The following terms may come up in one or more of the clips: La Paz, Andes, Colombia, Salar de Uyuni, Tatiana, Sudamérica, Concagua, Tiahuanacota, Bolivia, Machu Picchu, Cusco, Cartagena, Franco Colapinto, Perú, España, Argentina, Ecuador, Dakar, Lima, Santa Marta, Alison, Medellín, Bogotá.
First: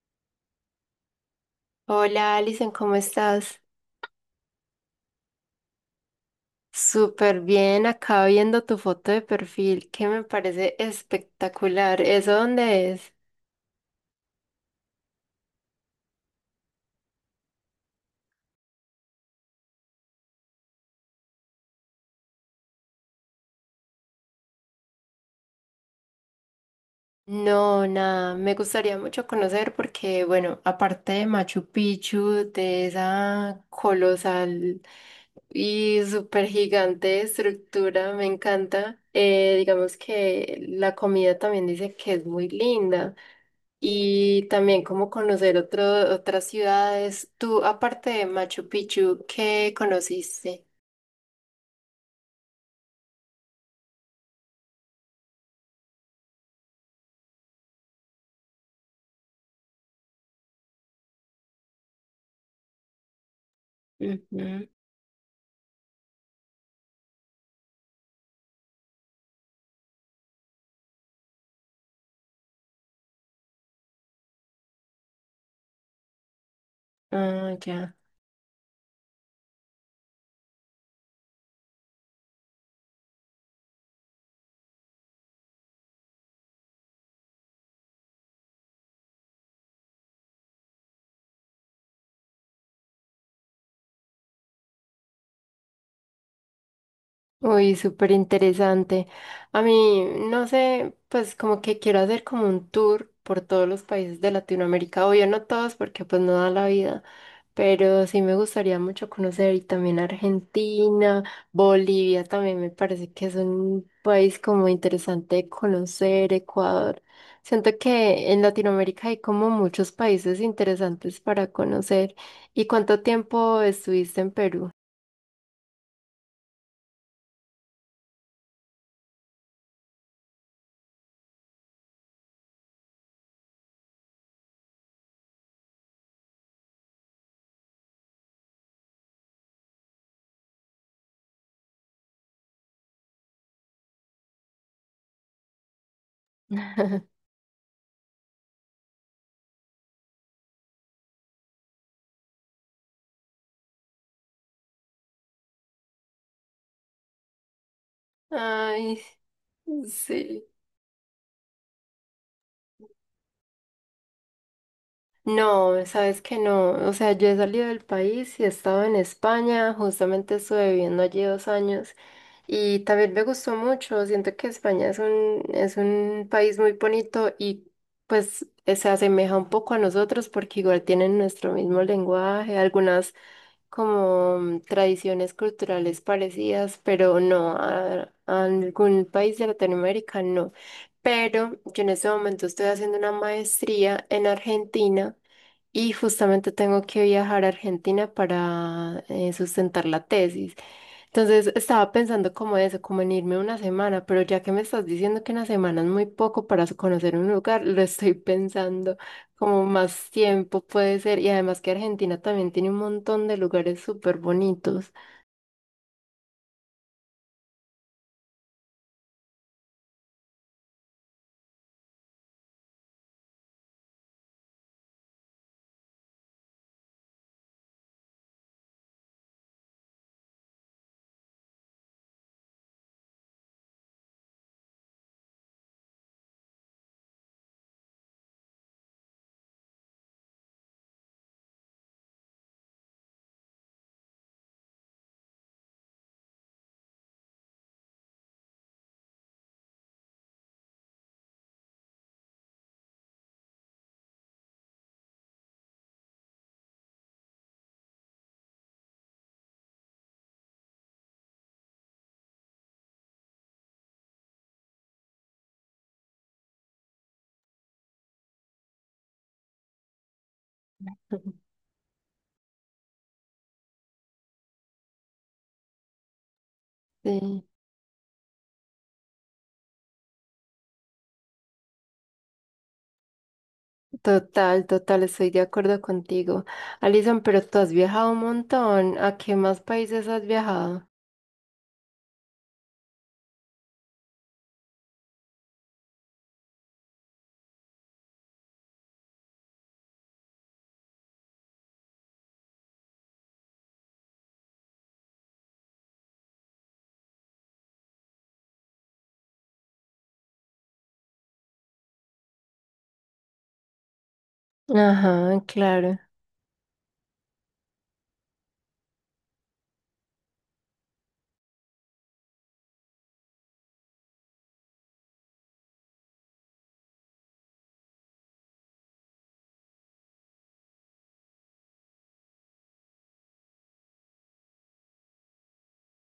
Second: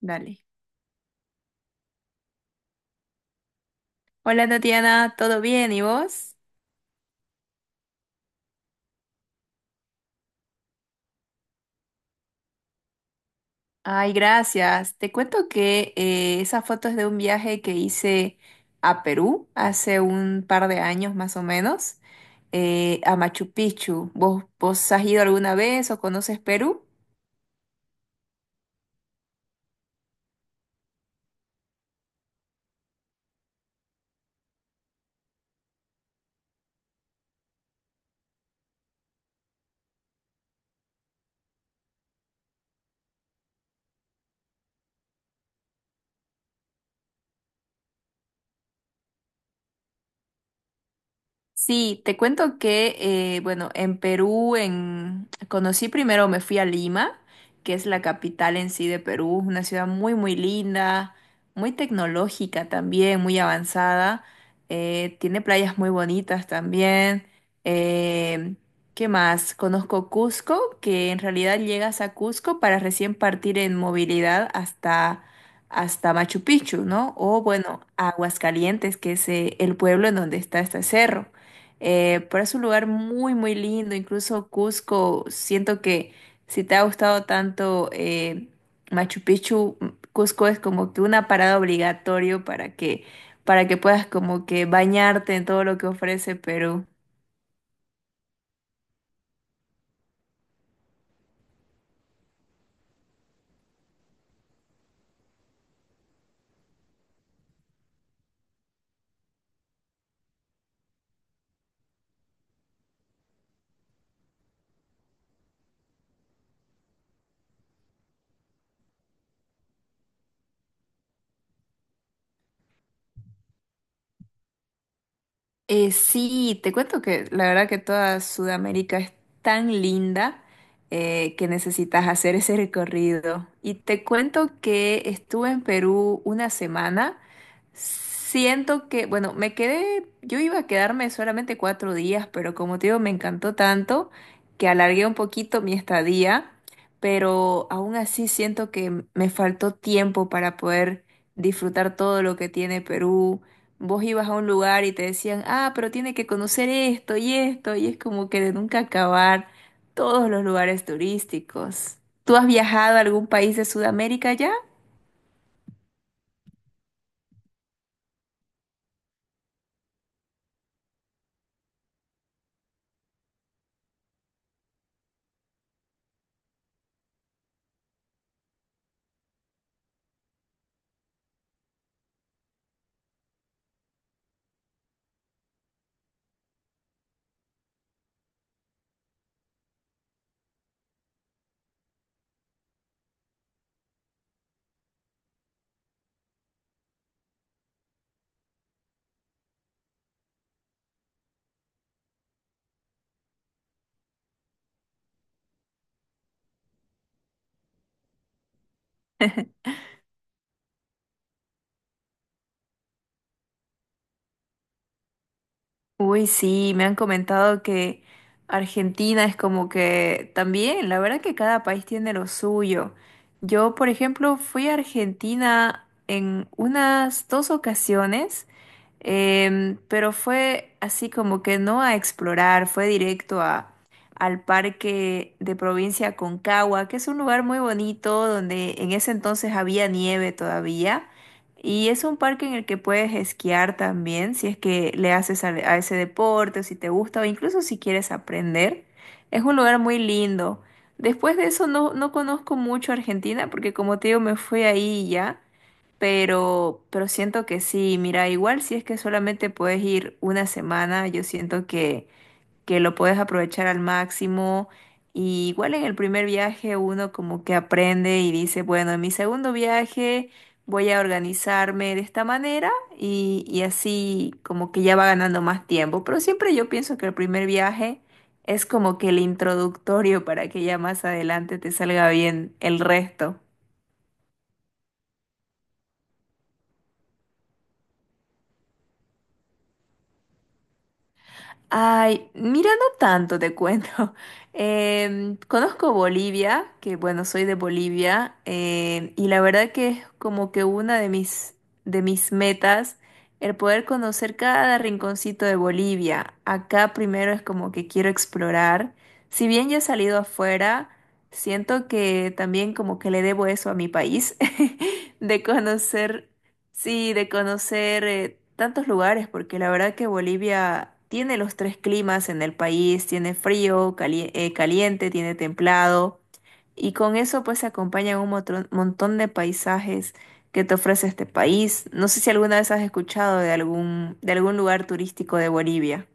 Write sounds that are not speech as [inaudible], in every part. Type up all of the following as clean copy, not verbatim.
Dale. Hola Alison, ¿cómo estás? Hola Tatiana, ¿todo bien? ¿Y vos? Súper bien, acá viendo tu foto de perfil que me parece espectacular. ¿Eso dónde es? Ay, gracias. Te cuento que esa foto es de un viaje que hice a Perú hace un par de años más o menos, a Machu Picchu. ¿Vos has ido alguna vez o conoces Perú? No, nada, me gustaría mucho conocer porque, bueno, aparte de Machu Picchu, de esa colosal y súper gigante estructura, me encanta. Digamos que la comida también dice que es muy linda. Y también como conocer otras ciudades. Tú, aparte de Machu Picchu, ¿qué conociste? Sí, te cuento que, bueno, en Perú conocí primero, me fui a Lima, que es la capital en sí de Perú, una ciudad muy, muy linda, muy tecnológica también, muy avanzada, Ujú. Tiene playas muy bonitas también. eh, ¿Qué más? Conozco Cusco, que en realidad llegas a Cusco para recién partir en movilidad hasta Machu Picchu, ¿no? O Ah, bueno, ya. Aguascalientes, que es el pueblo en donde está este cerro. Pero es un lugar muy, muy lindo. Incluso Cusco, siento que si te ha gustado tanto Machu Picchu, Cusco es como que una parada obligatorio para para que puedas como que bañarte en todo lo que ofrece Perú. Uy, súper interesante. A mí, no sé, pues como que quiero hacer como un tour por todos los países de Latinoamérica. Obvio, no todos porque pues no da la vida, pero sí me gustaría mucho conocer y también Argentina, Bolivia también me parece que es un país como interesante de conocer, Ecuador. Siento que en Latinoamérica hay como muchos países interesantes para conocer. ¿Y cuánto tiempo estuviste en Perú? Sí, te cuento que la verdad que toda Sudamérica es tan linda, que necesitas hacer ese recorrido. Y te cuento que estuve en Perú una semana. Siento que, bueno, me quedé, yo iba a quedarme solamente 4 días, pero como te digo, me encantó tanto que alargué un poquito mi estadía, [laughs] pero aún así siento que me faltó tiempo para poder disfrutar todo lo que tiene Perú. Vos ibas a un lugar y te decían, ah, pero tiene que conocer esto y esto, y es como que de nunca Ay, acabar todos los sí. lugares turísticos. ¿Tú has viajado a algún país de Sudamérica ya? No, sabes que no. O sea, yo he salido del país y he estado en España. Justamente estuve viviendo allí 2 años y también me gustó mucho. Siento que España es es un país muy bonito y pues se asemeja un poco a nosotros porque igual tienen nuestro mismo lenguaje, algunas como tradiciones culturales parecidas, pero no a algún país de Latinoamérica, no. Pero yo en este momento estoy haciendo una maestría en Argentina y justamente tengo que viajar a Argentina para sustentar la tesis. Entonces estaba pensando como eso, como en irme una semana, pero ya que me estás diciendo que una semana es muy poco para conocer un lugar, lo estoy [laughs] pensando como más tiempo puede ser. Y además que Argentina también tiene un montón de lugares súper bonitos. Uy, sí, me han comentado que Argentina es como que también, la verdad que cada país tiene lo suyo. Yo, por ejemplo, fui a Argentina en unas dos ocasiones, pero fue así como que no a explorar, fue directo al parque de provincia Concagua, que es un lugar muy bonito donde en ese entonces había nieve todavía. Y es un parque en el que puedes esquiar también, si es que le haces ese deporte, o si te gusta, o incluso si quieres aprender. Es un lugar muy lindo. Después de eso no, no conozco mucho Argentina, porque como te digo, me fui ahí y ya. Pero siento que sí, mira, igual si es que solamente puedes ir una semana, yo siento que lo puedes aprovechar al máximo. Y igual en el primer viaje uno como que aprende y dice, bueno, en mi segundo viaje voy a organizarme de esta manera y así como que ya va ganando más tiempo. Pero siempre yo pienso que el Sí, primer viaje es como que el introductorio para que ya más adelante te salga bien el resto. total, estoy de acuerdo contigo. Alison, pero tú has viajado un montón. ¿A qué más países has viajado? Ay, mira, no tanto te cuento. [laughs] Conozco Bolivia, que bueno, soy de Bolivia, y la verdad que es como que una de mis metas el poder conocer cada rinconcito de Bolivia. Acá primero es como que quiero explorar. Si bien ya he salido afuera, siento que también como que le debo eso a mi país, [laughs] Ajá, de claro. conocer. Sí, de conocer, tantos lugares, porque la verdad que Bolivia tiene los tres climas en el país, tiene frío, caliente, tiene templado, y con eso pues se acompañan un montón de paisajes que te ofrece este país. No sé si alguna vez has escuchado de de algún lugar turístico de Bolivia.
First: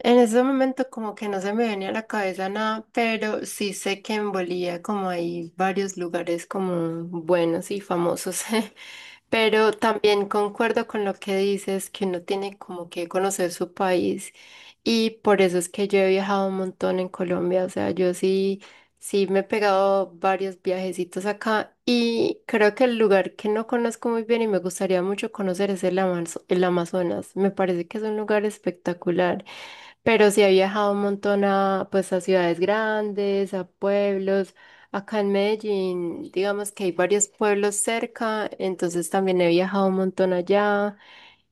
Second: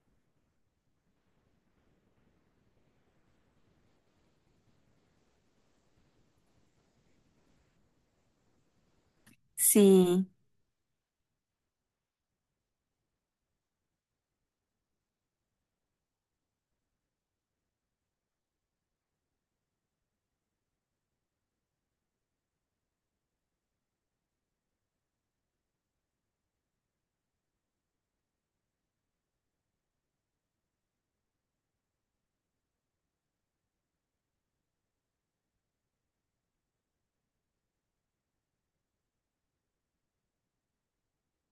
En ese momento como que no se me venía a la cabeza nada, pero sí sé que en Bolivia como hay varios lugares como buenos y famosos, [laughs] pero también Sí. concuerdo con lo que dices, que uno tiene como que conocer su país y por eso es que yo he viajado un montón en Colombia, o sea, sí me he pegado varios viajecitos acá y creo que el lugar que no conozco muy bien y me gustaría mucho conocer es el Amazonas, me parece que es un lugar espectacular. Pero sí he viajado un montón pues, a ciudades grandes, a pueblos. Acá en Medellín, digamos que hay varios pueblos cerca, entonces también he viajado un montón allá.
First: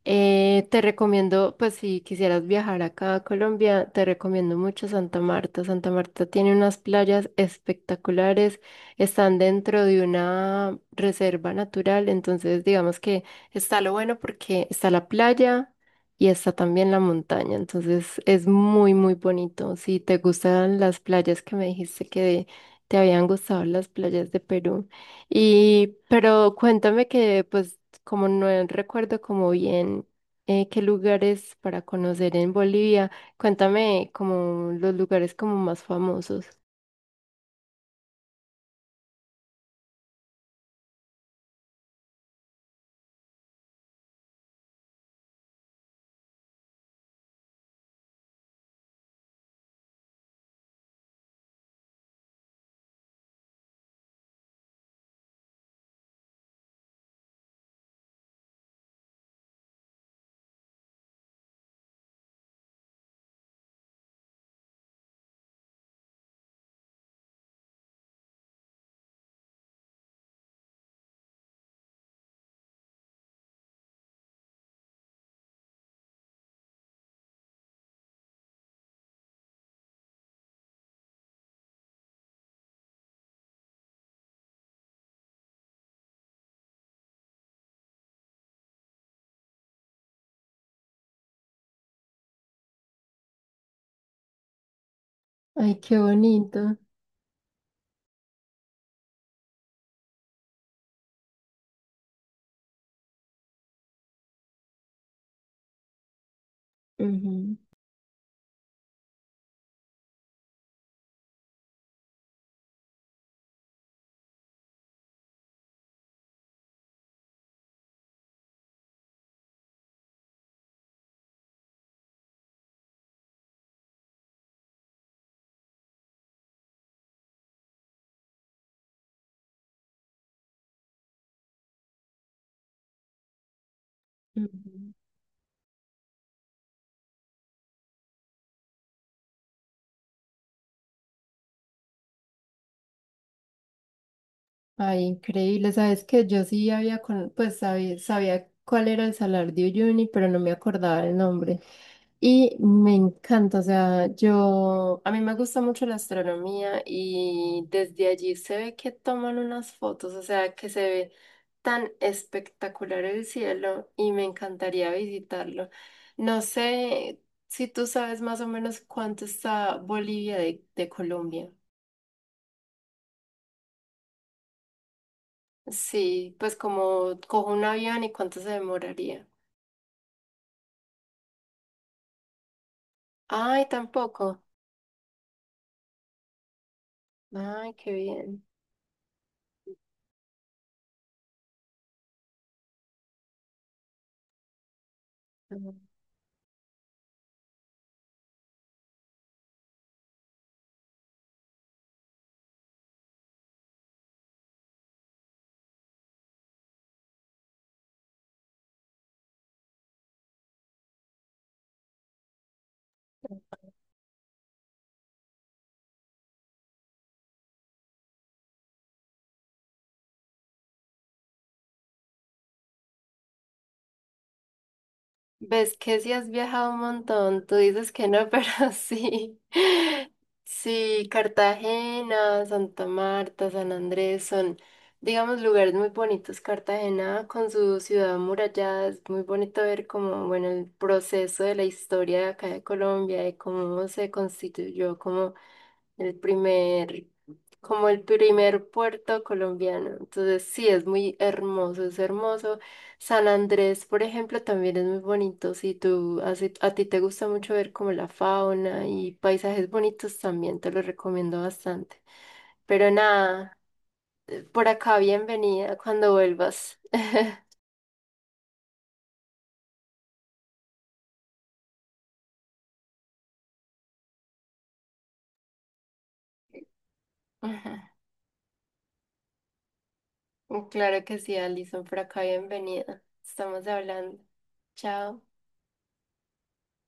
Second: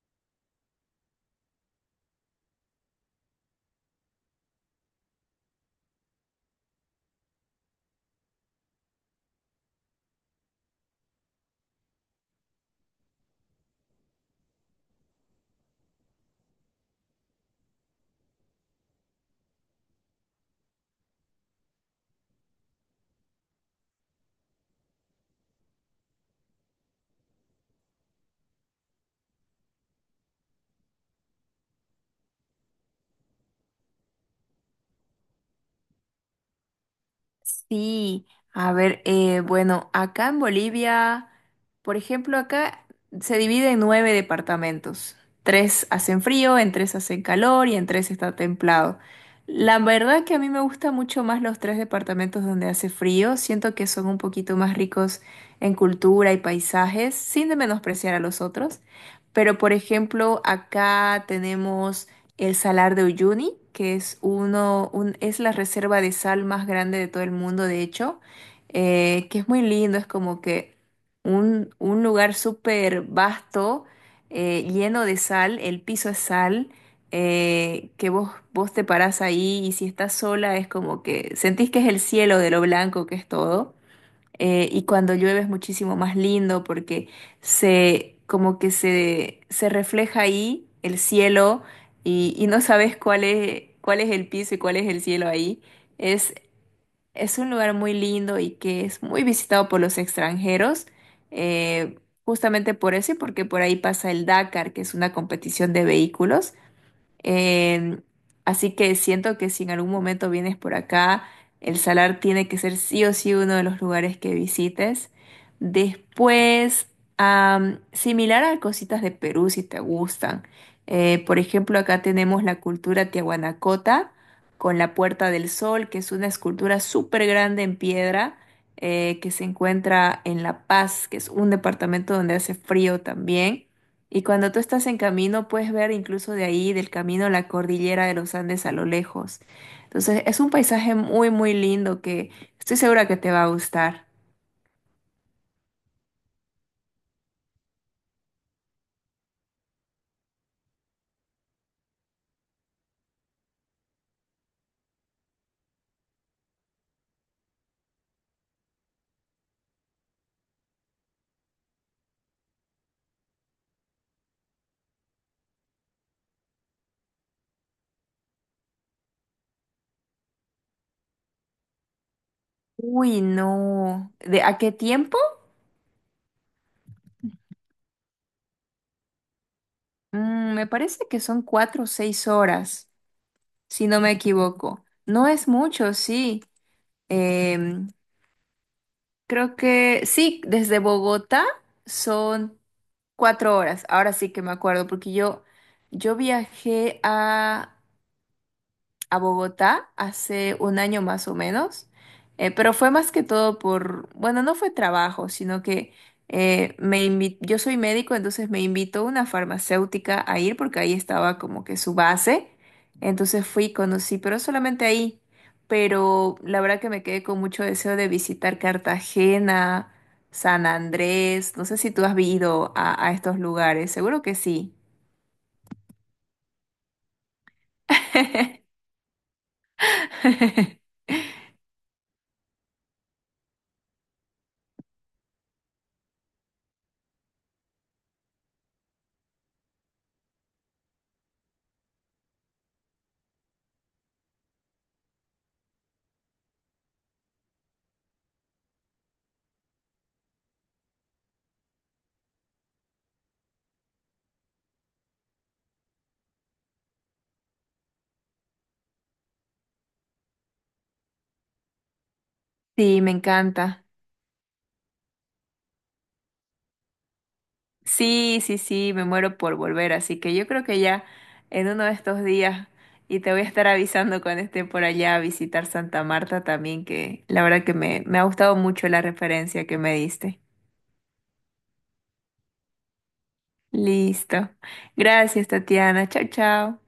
Te recomiendo, pues si quisieras viajar acá a Colombia, te recomiendo mucho Santa Marta. Santa Marta tiene unas playas espectaculares, están dentro de una reserva natural, entonces digamos que está lo bueno porque está la playa y está también la montaña, entonces es muy, muy bonito. Si te gustan las playas, que me dijiste que te habían gustado las playas de Perú. Y, pero cuéntame que pues como no recuerdo como bien qué lugares para conocer en Bolivia, cuéntame como los lugares como más famosos. Sí, a ver, bueno, acá en Bolivia, por ejemplo, acá se divide en 9 departamentos. Tres hacen frío, en tres hacen calor y en tres está templado. La verdad que a mí me gustan mucho más los tres departamentos donde hace frío. Siento que son un poquito más ricos en cultura y paisajes, sin de menospreciar a los otros. Pero, por ejemplo, acá tenemos el Salar de Uyuni, que es es la reserva de sal más grande de todo el mundo, de hecho, que es muy lindo, es como que un lugar súper vasto, lleno de sal, el piso es sal, que vos te parás ahí y si estás sola es como que sentís que es el cielo de lo blanco que es todo. Y cuando llueve es muchísimo más lindo porque como que se refleja ahí el cielo y no sabes cuál es el piso y cuál es el cielo ahí. Ay, qué Es, bonito. es un lugar muy lindo y que es muy visitado por los extranjeros, eh, justamente por eso y porque por ahí pasa el Dakar, que es una competición de vehículos. Ujú, Eh, Así que siento que si en algún momento vienes por acá, el Salar tiene que ser sí o sí uno de los lugares que visites. Después, similar a cositas de Perú si te gustan. Por ejemplo, acá tenemos la cultura Tiahuanacota con la Puerta del Sol, que es una escultura súper grande en piedra, que se encuentra en La Paz, que es un departamento donde hace frío también. Y cuando tú estás ujú. en camino, puedes ver incluso de ahí, del camino, la cordillera de los Andes a lo lejos. Entonces, es un paisaje muy, muy lindo que estoy segura que te va a gustar. Ay, increíble. Sabes que yo sí pues sabía cuál era el Salar de Uyuni, pero no me acordaba el nombre. Y me encanta, o sea, yo, a mí me gusta mucho la astronomía y desde allí se ve que toman unas fotos, o sea, que se ve tan espectacular el cielo y me encantaría visitarlo. No sé si tú sabes más o menos cuánto está Bolivia de Colombia. Uy, no. ¿De a qué tiempo? Sí, pues como cojo un avión y cuánto se demoraría. Me parece que son 4 o 6 horas, Ay, si no me tampoco. equivoco. No es mucho, sí. Ay, Em, qué bien. Creo que sí, desde Bogotá son 4 horas. Ahora sí que me acuerdo, porque yo viajé a Bogotá hace un año más o menos, pero fue más que todo por, bueno, no fue trabajo, sino que yo soy médico, entonces me invitó una farmacéutica a ir porque ahí estaba como que su base, entonces fui y conocí, pero solamente ahí, pero la verdad que me quedé con mucho deseo de visitar Cartagena, San Andrés, no sé si tú has ido a estos lugares, seguro que sí. Ves que sí has viajado un montón, tú dices que no, [laughs] pero [laughs] sí. Sí, Cartagena, Santa Marta, San Andrés son, digamos, lugares muy bonitos. Cartagena con su ciudad amurallada es muy bonito ver como, bueno, el proceso de la historia de acá de Colombia de cómo se constituyó como el primer, como el primer puerto colombiano. Entonces, sí, es muy hermoso, es hermoso. San Andrés, por ejemplo, también es muy bonito. Si a ti te gusta mucho ver como la fauna y paisajes bonitos, también te lo recomiendo bastante. Pero Sí, me nada, encanta. por acá bienvenida cuando vuelvas. Sí, sí, sí, me muero por volver, así que yo creo que ya en uno de estos días y te voy a estar avisando cuando esté por allá a visitar Santa Marta también, que la verdad que me, [laughs] me ha gustado mucho la referencia que me diste. Ujú. Claro que sí, Alison, por acá bienvenida. Estamos hablando. Listo. Chao. Gracias, Tatiana. Chao, chao.